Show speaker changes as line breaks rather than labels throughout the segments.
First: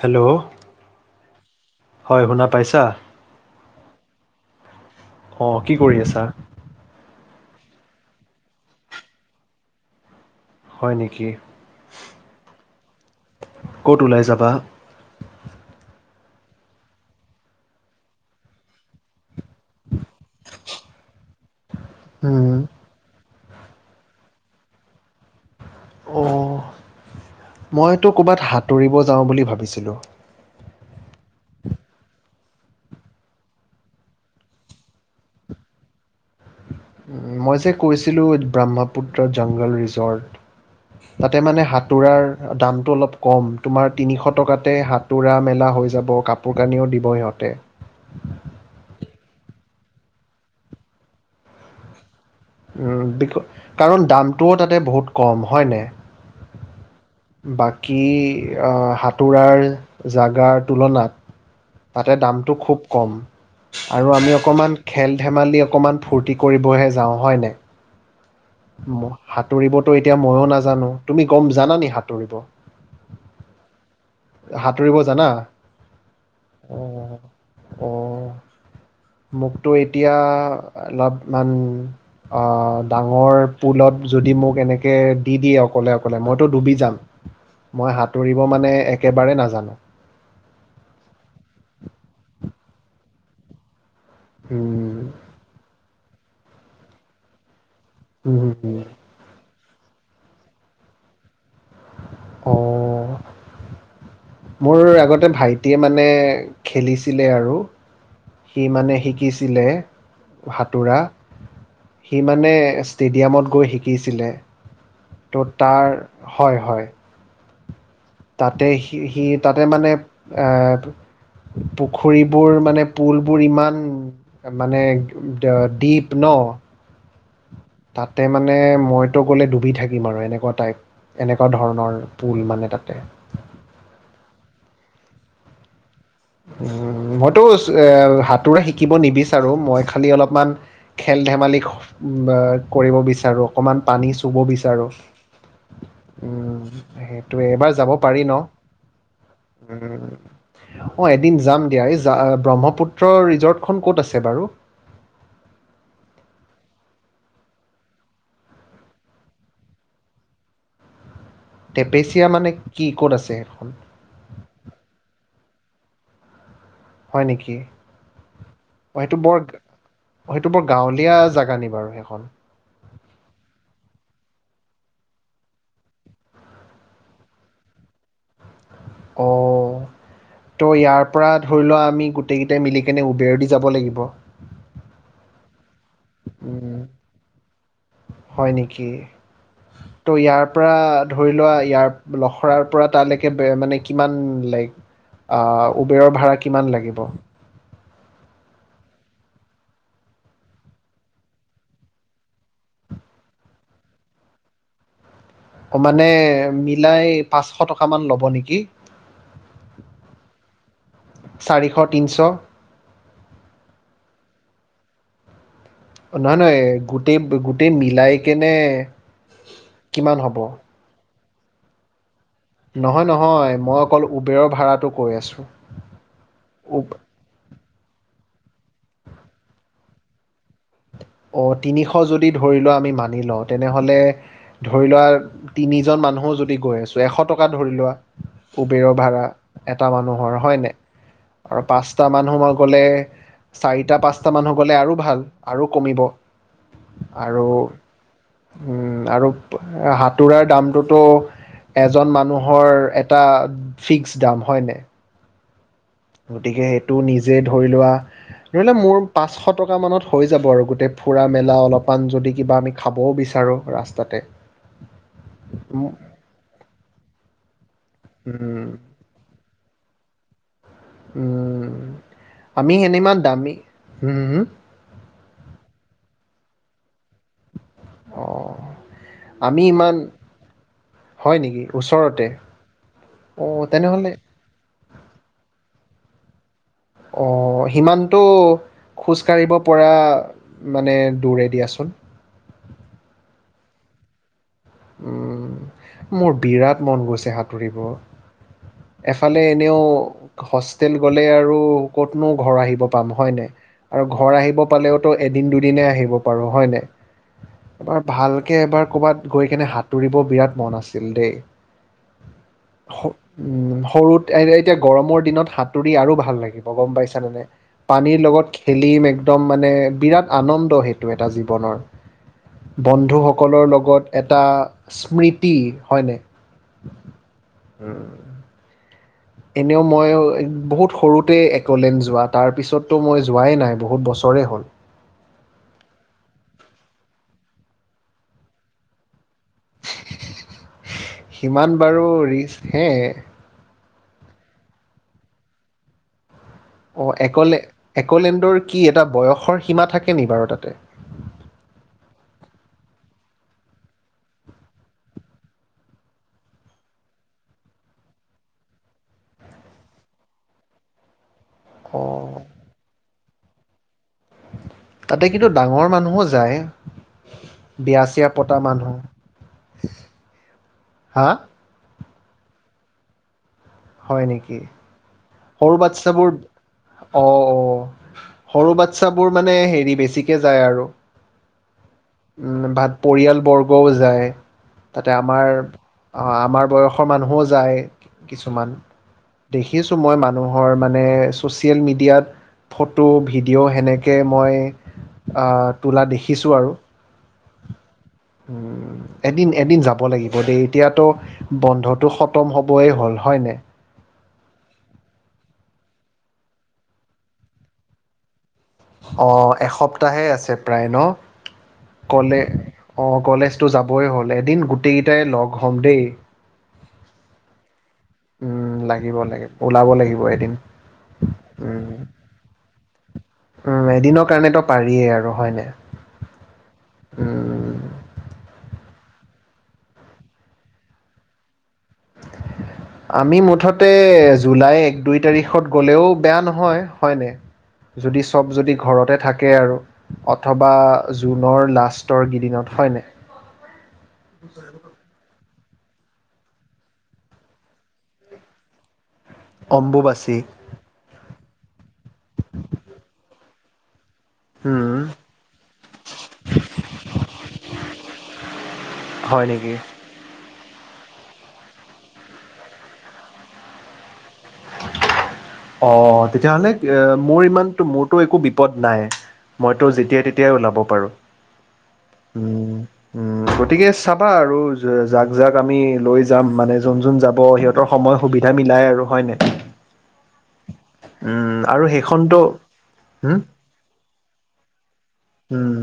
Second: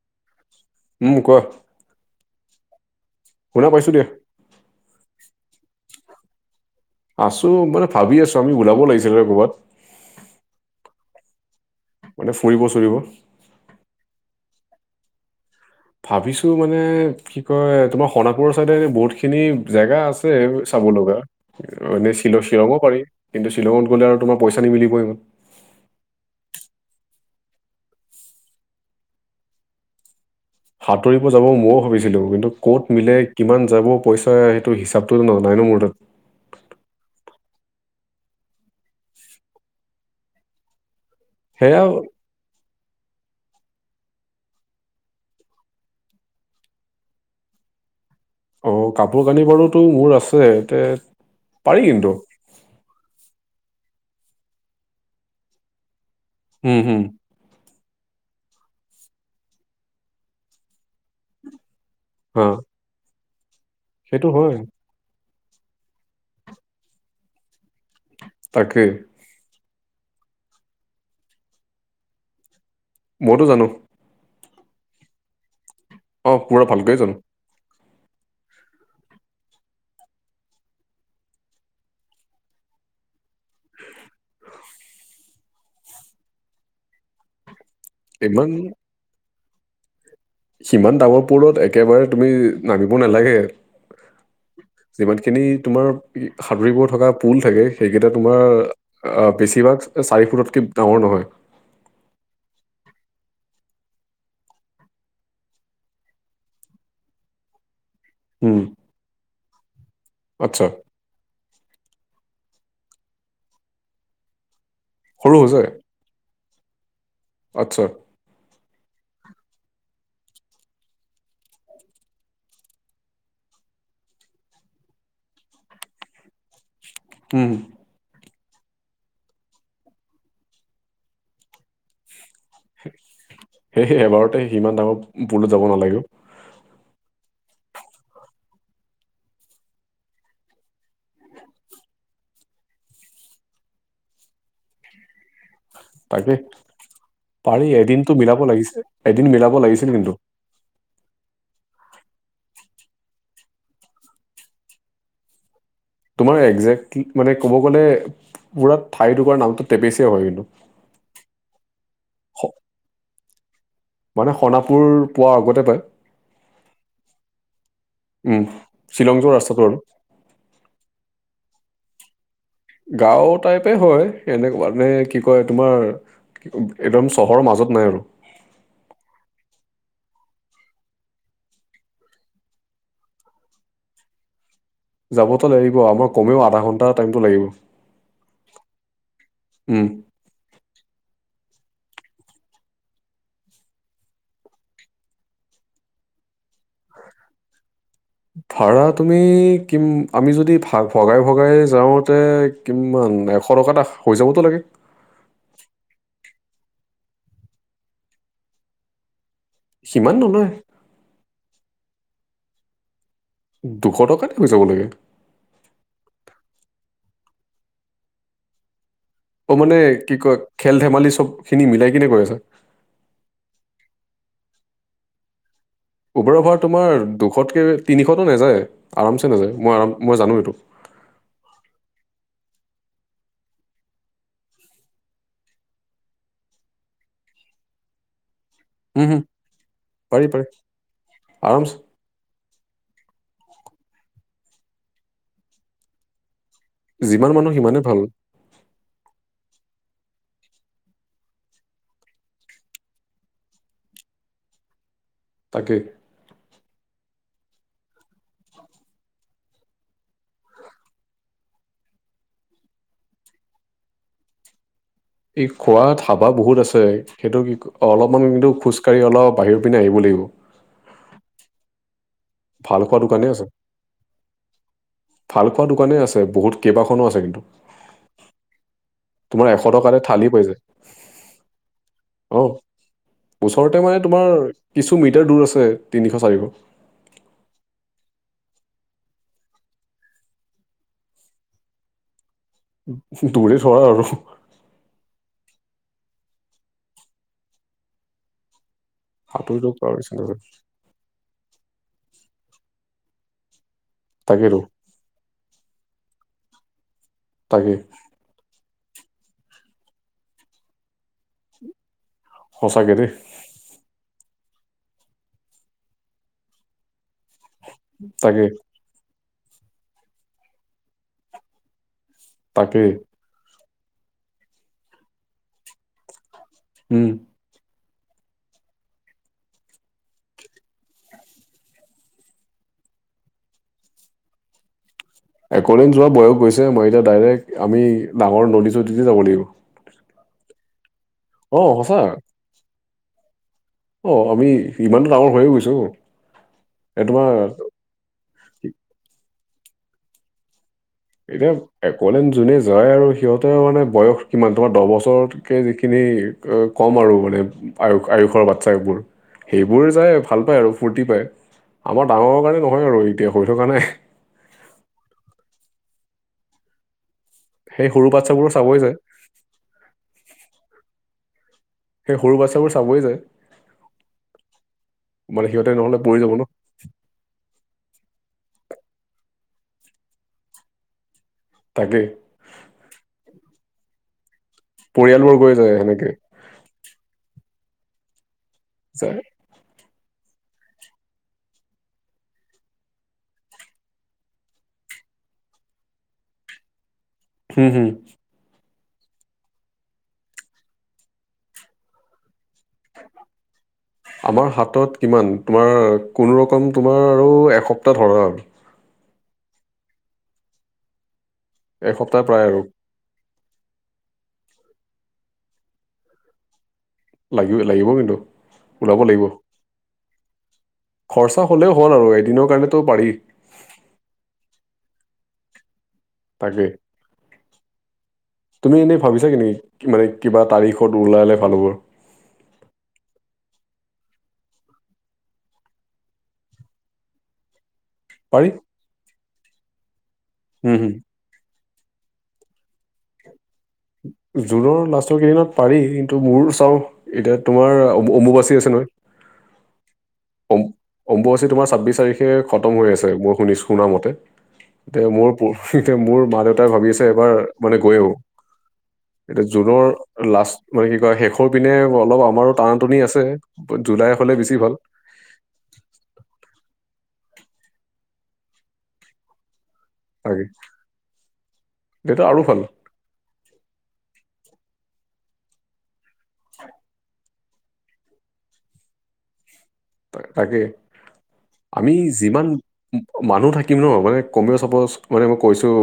Hello.
উম, কোৱা
পঢ় শুনা পাইছা।
শুনা পাইছো দিয়া।
অ কি কৰি আছা।
আছো মানে ভাবি আছো আমি ওলাব লাগিছিলে ক'বাত।
হয় নেকি।
মানে ফুৰিব চুৰিব।
ক'ত ওলাই যাবা
ভাবিছো মানে কি কয় তোমাৰ সণাপুৰৰ চাইদে বহুত। খিনি জেগা আছে চাব লগা এনে শিল
উম,
শ্বিলঙো পাৰি। কিন্তু শ্বিলঙত গ'লে আৰু তোমাৰ পইচা নিমিলিব ইমান।
অ মইতো ক'ৰবাত সাঁতুৰিব যাওঁ বুলি ভাবিছিলোঁ।
সাঁতুৰিব যাব ময়ও ভাবিছিলো কিন্তু কত মিলে কিমান যাব পইচা সেইটো হিচাপটো ন। মোৰ টাটা।
মই যে কৈছিলোঁ ব্ৰহ্মপুত্ৰ জংঘল ৰিজৰ্ট। তাতে মানে
সেয়া
সাতোৰাৰ দাম। অলপ কম তোমাৰ তিনিশ টকাতে সাতোৰা মেলা হৈ যাব কাপোৰ কানিও দিব সিহঁতে। [unintelligible]
অ কাপোৰ কানি বাৰুতো মোৰ আছে এ পাৰি কিন্তু।
উম কাৰণ দামটোও তাতে বহুত কম হয়নে।
উম হম।
বাকী সাতোৰাৰ জাগাৰ তুলনাত। তাতে
হা
দামটো খুব কম আৰু
সেইটো
আমি
হয়
অকণমান খেল। ধেমালি অকণমান ফূৰ্তি কৰিবহে যাওঁ হয়নে
তাকে
সাঁতুৰিবতো এতিয়া ময়ো নাজানো তুমি গম জানানে সাঁতুৰিব
মইতো জানো
সাঁতুৰিব জানা
অ পুৰা ভালকৈ
অ',
জানো।
অ মোকতো এতিয়া অলপ ইমান ডাঙৰ পুলত যদি মোক এনেকে দি দিয়ে অকলে অকলে মইতো ডুবি যাম মই সাঁতুৰিব
ইমান
মানে একেবাৰে নাজানো।
সিমান ডাঙৰ পলত একেবাৰে তুমি নামিব নালাগে
উম,
যিমান খিনি তোমাৰ সাদৰিব থকা পুল থাকে সেইকেইটা তোমাৰ
উম, উম,
বেছিভাগ চাৰি ফুটতকৈ ডাঙৰ নহয়।
অ মোৰ আগতে ভাইটিয়ে মানে খেলিছিলে আৰু
উম
সি মানে শিকিছিলে
আচ্ছা
সাতোৰা সি মানে ষ্টেডিয়ামত গৈ শিকিছিলে
সৰু
ত' তাৰ। হয় হয়।
আত্ছা।
তাতে সি সি তাতে মানে। পুখুৰীবোৰ মানে পুলবোৰ ইমান মানে ডীপ ন। অ।
উম।
তাতে মানে মইতো গ'লে ডুবি থাকিম আৰু এনেকুৱা টাইপ এনেকুৱা ধৰণৰ। পুল মানে তাতে
সেই এবাৰতে সিমান ডাঙৰ বুলত যাব নালাগে।
উম। মইতো এ সাতোৰ শিকিব নিবিচাৰো মই খালি অলপমান খেল ধেমালি বা কৰিব বিচাৰো অকমান পানী চুব বিচাৰো?
তাকে
উম সেইটোয়ে
পাৰি
এবাৰ যাব
এদিনতো
পাৰি
মিলাব
ন?
লাগিছে এদিন মিলাব লাগিছিল
উম।
কিন্তু
অ এদিন। যাম দা ব্ৰহ্মপুত্ৰ ৰিজৰ্টখন ক'ত আছে বাৰু।
তোমাৰ একজেক্টলি মানে ক'ব গ'লে মুৰা ঠাই টোকোৰা নামটো টেপেচ হয় কিন্তু।
টেপেচিয়া মানে
স-
কি ক'ত আছে সেইখন?
মানে সণাপুৰ পোৱাৰ আগতে পায়।
হয় নেকি
উম শ্বিলং
সেইটো
যোৱা
বৰ
ৰাস্তাটো আৰু
সেইটো বৰ গাঁৱলীয়া জোগা নেকি? বাৰু সেইখন।
গাঁও টাইপে হয় এনেক মানে কি কয় তোমাৰ। একদম চহৰৰ মাজত নাই আৰু।
অহঁ। ত' ইয়াৰ পৰা ধৰি লোৱা আমি গোটেইকেইটাই মিলিকেনে উবেৰ দি যাব লাগিব?
যাবতো লাগিব আমাৰ কমেও আধা ঘ
উম
টাইমটো লাগিব।
হয় নেকি?
উম
ত' ইয়াৰ পৰা ধৰি লোৱা ইয়াৰ লখৰাৰ পৰা তালৈকে মানে কিমান লাইক আহ উবেৰৰ ভাড়া কিমান লাগিব।
ধৰা তুমি কিম আমি যদি ভ ভগাই ভগাই যাওঁতে কিম। উ এশ টকা এটা হৈ যাবতো লাগে।
মানে মিলাই পাঁচশ টকামান ল'ব নেকি?
সিমান নহয়
চাৰিশ তিনিশ।
দুশ টকাতে হৈ যাব লাগে।
নহয় নহয় গোটেই গোটেই মিলাই কেনে
অ মানে কি
কিমান হ'ব
কয় খেল ধেমালি চব খিনি মিলাই কিনে কৰি আছা।
নহয় নহয় মই অকল উবেৰৰ ভাড়াটো কৈ আছো।
উবেৰ অ ভাৰ তোমাৰ দুশতকে তিনিশতো নাযায় আৰামছে নাযায় মই আৰাম। মই জানো এইটো।
অ তিনিশ যদি ধৰি লোৱা আমি মানি লওঁ তেনেহলে ধৰি লোৱা তিনিজন মানুহো যদি গৈ আছো এশ টকা ধৰি লোৱা উবেৰৰ
হম হম
ভাড়া এটা
পাৰি
মানুহৰ
পাৰি
হয় ন আৰু
আৰামছে
পাঁচটা মানুহ মই। গলে চাৰিটা পাঁচটা মানুহ গলে আৰু ভাল আৰু কমিব।
যিমান
আৰু
মানুহ সিমানেই ভাল
উম আৰু হাত সতোৰাৰ দামটোতো। এজন মানুহৰ এটা ফিক্স দাম হয়নে।
তাকে।
টো নিজে ধৰি লোৱা ধৰি ললে মোৰ পাঁচশ টকা মানত হৈ যাব আৰু গোটেই ফুৰা মেলা অলপমান যদি কিবা আমি খাবও বিচাৰো? আৰু ৰাস্তাতে।
এই
উম,
খোৱাত হাবা বহুত আছে সেইটো কি অলপমান কিন্তু
উম,
খোজ কাঢ়ি অলপ বাহিৰ পিনে আহিব লাগিব
উম আমি
ভাল খোৱা
সেনেমান
দোকানেই
দামী হম।
ভালপোৱা দোকানেই আছে বহুত কেইবাখনো আছে কিন্তু।
অ
তোমাৰ এশ টকাৰে থালি পাই যায়।
হয় নেকি ওচৰতে
অ
অঁ
ওচৰতে মানে
তেনেহ'লে
তোমাৰ কিছু মিটাৰ দূৰ আছে। তিনিশ চাৰিশ
অ সিমানটো খোজকাঢ়িব পৰা মানে দূৰে দিয়াচোন। হয়
দূৰে ধৰা আৰু
উম মোৰ বিৰাট মন গৈছে সাঁতুৰিব। এফালে
সাঁতুৰিটো
এনেও
পাৰ
হোষ্টেল গলে আৰু ক'তনো ঘৰ আহিব পাম হয় নে। আৰু ঘৰ
তাকেইতো
আহিব পালেওতো এদিন দুদিনে আহিব পাৰো হয় নে।
তাকেই
এবাৰ ভালকে এবাৰ ক'ৰবাত গৈ কিনে সাঁতুৰিব বিৰাট মন আছিল দেই।
সঁচাকে দেই।
স- উম, সৰুত এতিয়া গৰমৰ দিনত সাঁতুৰি আৰু ভাল লাগিব গম পাইছানে নাই। পানীৰ
তাকে
লগত খেলিম একদম মানে বিৰাট আনন্দ সেইটো এটা জীৱনৰ
তাকেই
বন্ধু সকলৰ লগত এটা স্মৃতি হয়নে।
উম
উম এনেও মই বহুত সৰুতে একলেন যোৱা তাৰ পিছততো মই যোৱাই নাই বহুত বছৰ। ৰে হ'ল
একলেন যোৱা বয়স গৈছে মই এতিয়া ডাইৰেক্ট আমি ডাঙৰ নদী চদীতে যাব লাগিব। অ
সিমান
সঁচা
বাৰু ৰিস্ক হে
অ আমি ইমানটো ডাঙৰ হৈয়ে গৈছো। এই তোমাৰ
অলে একলেণ্ডৰ কি এটা বয়সৰ সীমা থাকে নি বাৰু তাতে।
এতিয়া একলেন যোনে যায় আৰু সিহঁতেৰ মানে বয়স কিমান তোমাৰ দহ বছৰতকে যিখিনি কম আৰু মানে আয়স আয়ুসৰ বাচ্ছবোৰ সেইবোৰ যাই ভাল পায় আৰু ফূৰ্তি পাই
অ
আমাৰ ডাঙৰৰ কাৰণে নহয় আৰু এতিয়া হৈ থকা নাই।
তাতে কিন্তু ডাঙৰ মানুহো যায়।
সেই সৰু
বিয়াচিয়া
বাচ্ছাবোৰ
পতা
চাবই যায়
মানুহ হা।
সেই সৰু বাচ্ছাবোৰ চাবই যায়।
হয় নেকি
মানে সিহঁতে
সৰু
নহ'লে পৰি
বাচ্ছাবোৰ
যাব ন
অ অ। সৰু বাচ্ছাবোৰ মানে হেৰি বেছিকে যায় আৰু
তাকে
উম ভাত পৰিয়াল বৰ্গও যায়। তাতে
পৰিয়ালবোৰ
আমাৰ
গৈ যায় সেনেকে
আমাৰ বয়সৰ মানুহও যায়। কিছুমান
যায়
দেখি আছো মই মা মানুহৰ মানে ছ'চিয়েল মিডিয়াত ফটো, ভিডিঅ' সেনেকৈ মই আহ তোলা দেখিছো আৰু।
হু, হু।
এদিন, এদিন যাব লাগিব দেই এতিয়াতো বন্ধটো খতম হ'বই হ'ল হয় নে?
আমাৰ হাতত কিমান তোমাৰ কোনোৰকম তোমাৰ আৰু এসপ্তাহ ধৰা।
অ এসপ্তাহে আছে প্ৰায় ন।
এসপ্তাহ
কলে
প্ৰায় আৰু
অ কলেজ টো যাবই হ'ল। এদিন গোটেইকেইটাই লগ হ'ম দেই।
লাগিব, লাগিব।
উম
ওলাব
লাগিব, লাগিব। ওলাব লাগিব এদিন।
খৰচা হ'লেও হ'ল
উম,
আৰু এদিনৰ কাৰণেতো পাৰি।
পাৰিয়ে আৰু হয়নে।
তাকে।
উম।
তুমি এনে ভাবিছা নেকি মানে কিবা তাৰিখত ওলালে ভাল হব?
[inaudible] আমি মুঠতে জুলাই এক, দুই তাৰিখত গ'লেও বেয়া নহয়, হয়নে । যদি
পাৰি
চব যদি ঘৰতে থাকে আৰু অথবা
হম হম
জুনৰ লাষ্টৰ কিদিনত হয় নাই?
জুনৰ লাষ্টৰ কেইদিনত পাৰি। কিন্তু মোৰ চাও এতিয়া তোমাৰ অমবুবাচী আছে নহয়।
অম্বুবাচী।
অম- অম্বুবাচী তোমাৰ ছাব্বিছ তাৰিখে খতম হৈ আছে। মই শুনিছ শুনা মতে।
উম
এতিয়া মোৰ [unintelligible] মোৰ মা দেউতাই ভাবি আছে এবাৰ মানে গৈ আহোঁ।
হয়
এতিয়া
নেকি
জুনৰ লাষ্ট মানে কি কয় শেষৰ পিনে অলপ আমাৰো টানা টুনি আছে। জুলাই হ'লে বেছি ভাল
অ তেতিয়াহ'লে এ মোৰ ইমানটো মোৰতো একো বিপদ নাই । মইতো যেতিয়াই
তাকে
তেতিয়াই ওলাব পাৰো।
তেতিয়া আৰু
উ
ভাল
গতিকে চা চাবা আৰু যাক যাক আমি লৈ যাম মানে যোন যোন যাব সিহঁতৰ সময় সুবিধা মিলাই আৰু হয়নে?
তাকে।
উম আৰু
আমি
সেইখনতো
যিমান
হম
মানুহ থাকিম ন মানে কমে চাপচ মানে মই কৈছো
উম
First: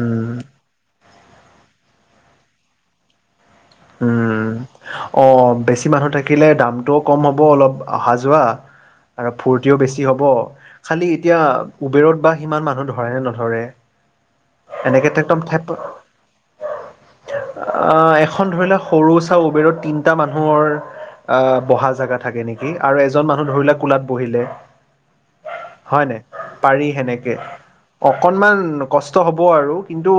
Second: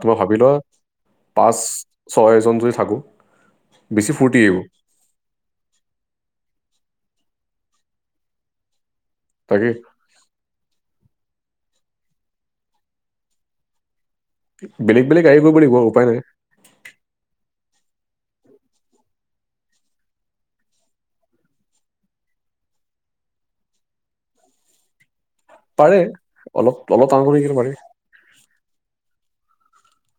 তোমাক ভাবি লোৱা পাঁচ, ছয় জন যদি থাকোঁ বেছি ফূৰ্তি
উম,
আহিব
অ বেছি মানুহ থাকিলে দাম টোও কম হ'ব। অলপ আহা যোৱা আৰু
তাকে
ফূৰ্তিও বেছি হ'ব। খালি এতিয়া উবেৰত বা সিমান মানুহ ধৰে নে নধৰে?
বেলেগ
এনেকে
বেলেগ গাড়ী
একদম
কৰিব
ঠেপ
লাগিব। উপায় নাই।
আ এখন ধৰিলেও সৰু চা উবেৰত তিনিটা মানুহৰ আহ বহা জাগা থাকে নেকি? আৰু এজন মানুহ ধৰিলে কোলাত বহিলে।
পাৰে
হয় নে?
অলপ
পাৰি
অলপ টান
সেনেকে।
কৰি কিন্তু পাৰি
অকনমান কছ টো হ'ব আৰু কিন্তু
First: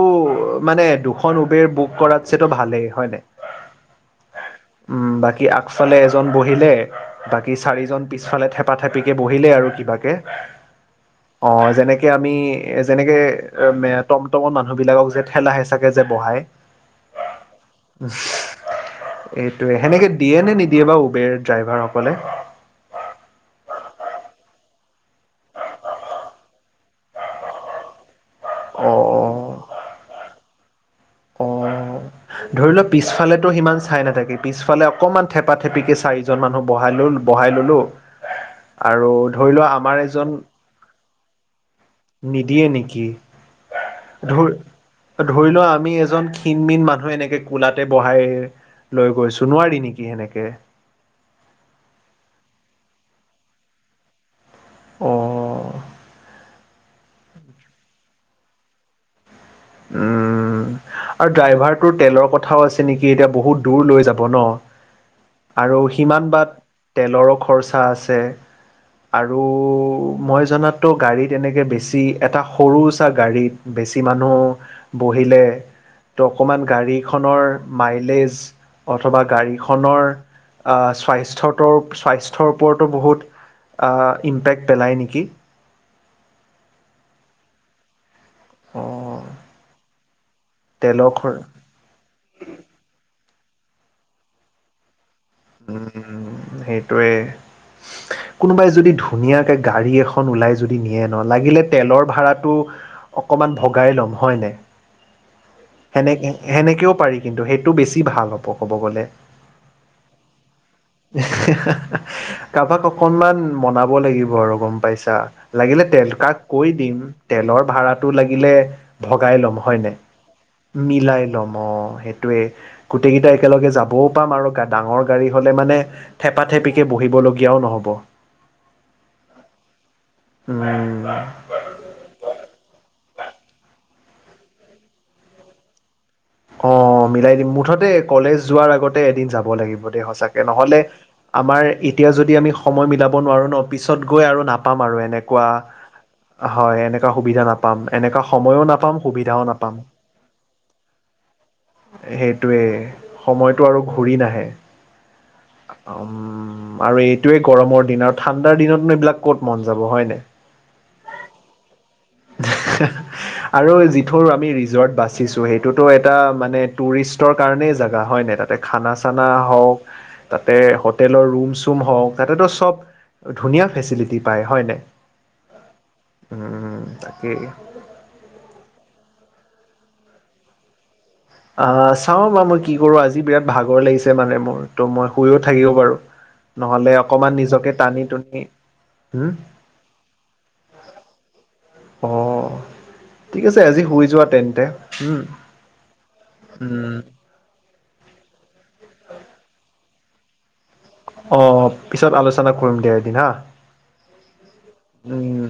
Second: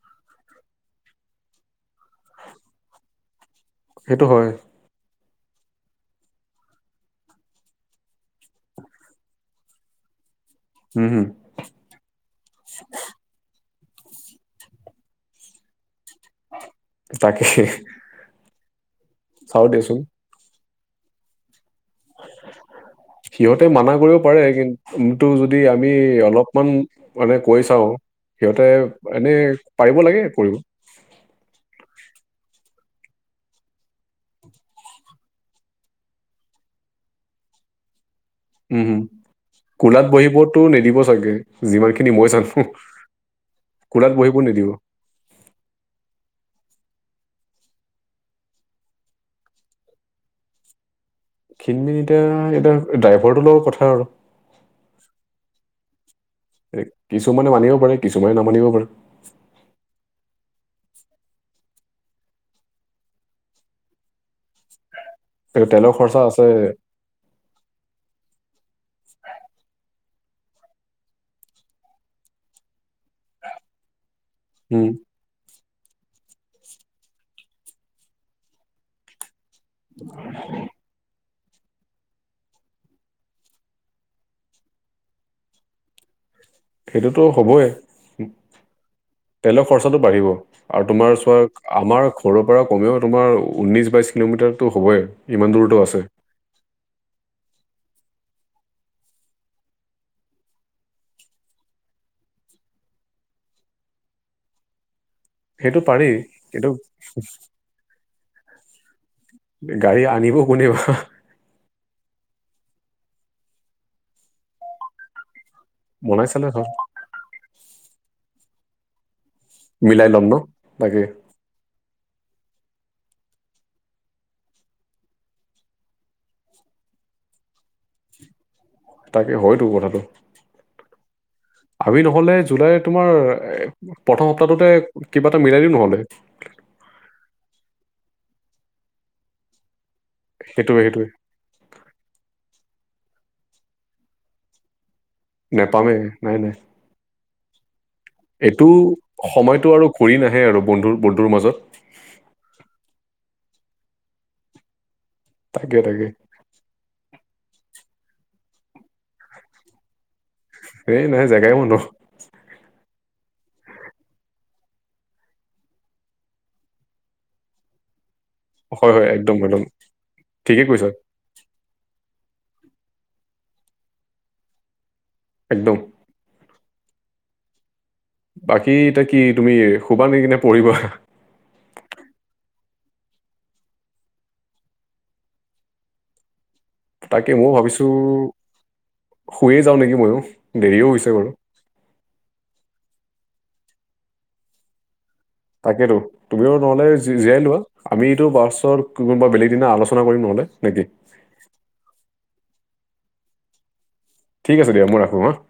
মানে দুখন উবেৰ বুক কৰাতছে তো ভালেই হয় নে।
সেইটো হয়।
কি আগফালে এজন বহিলে বাকী চাৰিজন পিছফালে থেপাথেপিকে বহিলে আৰু কিবাকে।
হম হম
অ যেনেকে আমি যেনেকে অ ম টমটমৰ মানুহ বিলাকক যে ঠেলা হেঁচাকে যে বহাই
তাকে। চাওঁ
এইটোৱে।
দেচোন
সেনেকে দিয়ে নে নিদিয়ে বা ওবেৰ ড্ৰাইভাৰক?
সিহঁতে মানা কৰি পাৰে কিন্তু যদি আমি অলপমান মানে কৈ চাওঁ। সিহঁতে
অ
এনে পাৰিব লাগে কৰিব।
অ অ ধৰি লও পিছফালেতো সিমান চাই নাথাকে পিছফালে অকণমান থেপা থেপিক কে চাৰিজন মানুহ বহাই লৈ । [unintelligible] বহাই ললো
হম হম
আৰু ধৰি লোৱা আমাৰ
কোলাত
এজন।
বহিবতো নিদিব চাগে যিমানখিনি মই জানো
নিদিয়ে নেকি
কোলাত বহিব নিদিব
ধৰি ধৰি লোৱা আমি এজন কিন মিন মানুহে এনেকে কোলাতে বহাই লৈ গৈছো নোৱাৰি নেকি সেনেকে [unintelligible]
খিনমিন এতিয়া এতিয়া ড্ৰাইভাৰটো লগৰ কথা আৰু [unintelligible]
অঁ
কিছুমানে মানিব পাৰে কিছুমানে নামানিব পাৰে ।
উম । আৰু ড্ৰাইভাৰটোৰ তেলৰ কথাও আছে নেকি এতিয়া বহুত দূৰ লৈ যাব ন
এ
। আৰু
তেলৰ খৰচা
সিমান
আছে
বাট তেলৰো খৰচা আছে । আৰু । মই জনাততো গাড়ীত এনেকে বেছি এটা সৰুচ গাড়ীত বেছি মানুহ [unintelligible]
উম
বহিলে ত অকমান গাড়ীখনৰ মাইলেজ অথবা গাড়ী । [unintelligible] তোমাৰ অ স্বাস্থ্য [unintelligible] স্বাস্থ স্বাস্থ্যৰ ওপৰতো বহুত ইম্পেক্ট পেলায় নেকি [inaudible]
সেইটোতো হ'বই
অঁ
তেলৰ খৰচাটো বাঢ়িব আৰু
তেলৰ
তোমাৰ
খৰ
চোৱা আমাৰ ঘৰৰ পৰা কমেও তোমাৰ ঊনৈশ বাইশ কিলোমিটাৰতো হ'বই ইমান দূৰতো
উম
আছে
সেইটোয়ে কোনোবাই যদি ধুনীয়াকৈ গাড়ী এখন ওলাই যদি নিয়ে ন লাগিলে তেলৰ ভাড়াটো অকমান ভগাই ল'ম হয়নে
সেইটো পাৰি
সেনে
কিন্তু
সেনেকেও পাৰি কিন্তু সেইটো বেছি ভাল হ'ব ক'ব গলে
গাড়ী আনিব কোনে বা
হি হা হা [unintelligible] কাৰোবাক অকনমান মনাব লাগিব আৰু গম পাইছা লাগিলে তেল
বনাই
কাক
চালে হ'ল
কৈ দিম তেলৰ ভাড়াটো লাগিলে মিলাই লম হয় নাই
মিলাই ল'ম ন তাকে
মিলাই লম অ অঁ সেইটোৱেই গোটেইকেইটা একেলগে যাবও পাম আৰু ডাঙৰ গাড়ী হ'লে মানে থেপা থেপ [unintelligible] পিকে বহিবলগীয়াও নহ'ব [unintelligible]
তাকে হয়তো কথাটো
উম।
আমি নহলে জুলাইত তোমাৰ প্ৰথম সপ্তাহটোতে কিবা এটা মিলাই দিওঁ নহলে [unintelligible]
অ মিলাই দিম মুঠতে কলেজ যোৱাৰ আগতে এদিন যাব লাগিব দে সঁচাকে নহলে
সেইটোৱে সেইটোৱে
আমাৰ এতিয়া যদি আমি সময় মিলাব নোৱাৰো ন পিছত গৈ আৰু নাপাম আৰু এনেকুৱা
নেপামে নাই নাই
হয় এনেকোৱা সুবিধা নাপাম এনেকুৱা
এইটো
সময়ও নাপাম সুবিধাও
সময়টো
নাপাম
আৰু ঘূৰি নাহে আৰু বন্ধুৰ বন্ধুৰ মাজত
সেইটোৱে সময়টো আৰু ঘূৰি নাহে
তাকে তাকে
উম আৰু এই এইোৱে গৰমৰ দিন আৰু ঠাণ্ডাৰ দিনতনো এইবিলাক ক'ত মন যাব হয় নাই
এই নাই জেগাই বন্ধ [unintelligible]
আৰু যিটো আমি ৰিজৰ্ট বাচিছো সেইটোতো এটা মানে টুৰিষ্টৰ কাৰণে জাগা হয় ন [unintelligible] তাতে
হয়
খানা
হয়
চানা
একদম একদম
হওক তাতে
ঠিকে কৈছা
হোটেলৰ ৰুম চুম হওক তাতেতো ধুনীয়া ফেচিটি পায় হয় নাই [unintelligible]
একদম
তাকে
বাকী এতিয়া কি তুমি শুবা নি কিনে পঢ়িবা
আহ চাও বা মই কি কৰো আজি বিৰাট ভাগৰ লাগিছে মানে মোৰ ত' মই শুইও থাকিব পাৰু [unintelligible] নহলে
তাকে
অকমান
ময়ো
নিজকে
ভাবিছো
টানি টুনি হুম
শুয়ে যাওঁ নেকি ময়ো দেৰিও হৈছে বাৰু
অ ঠিক আছে আজি শুই যোৱা তেন্তে উম,
তাকেতো তুমিও নহলে
উম,
জীয়াই লোৱা আমিতটো বাছত কোনোবা বেলেগ দিনা আলোচনা কৰিম নহলে নে কি
অহ, পিছত আলোচনা কৰিম দিয়া এদিন হা
ঠিক আছে দিয়া মই ৰাখো হা।
উম,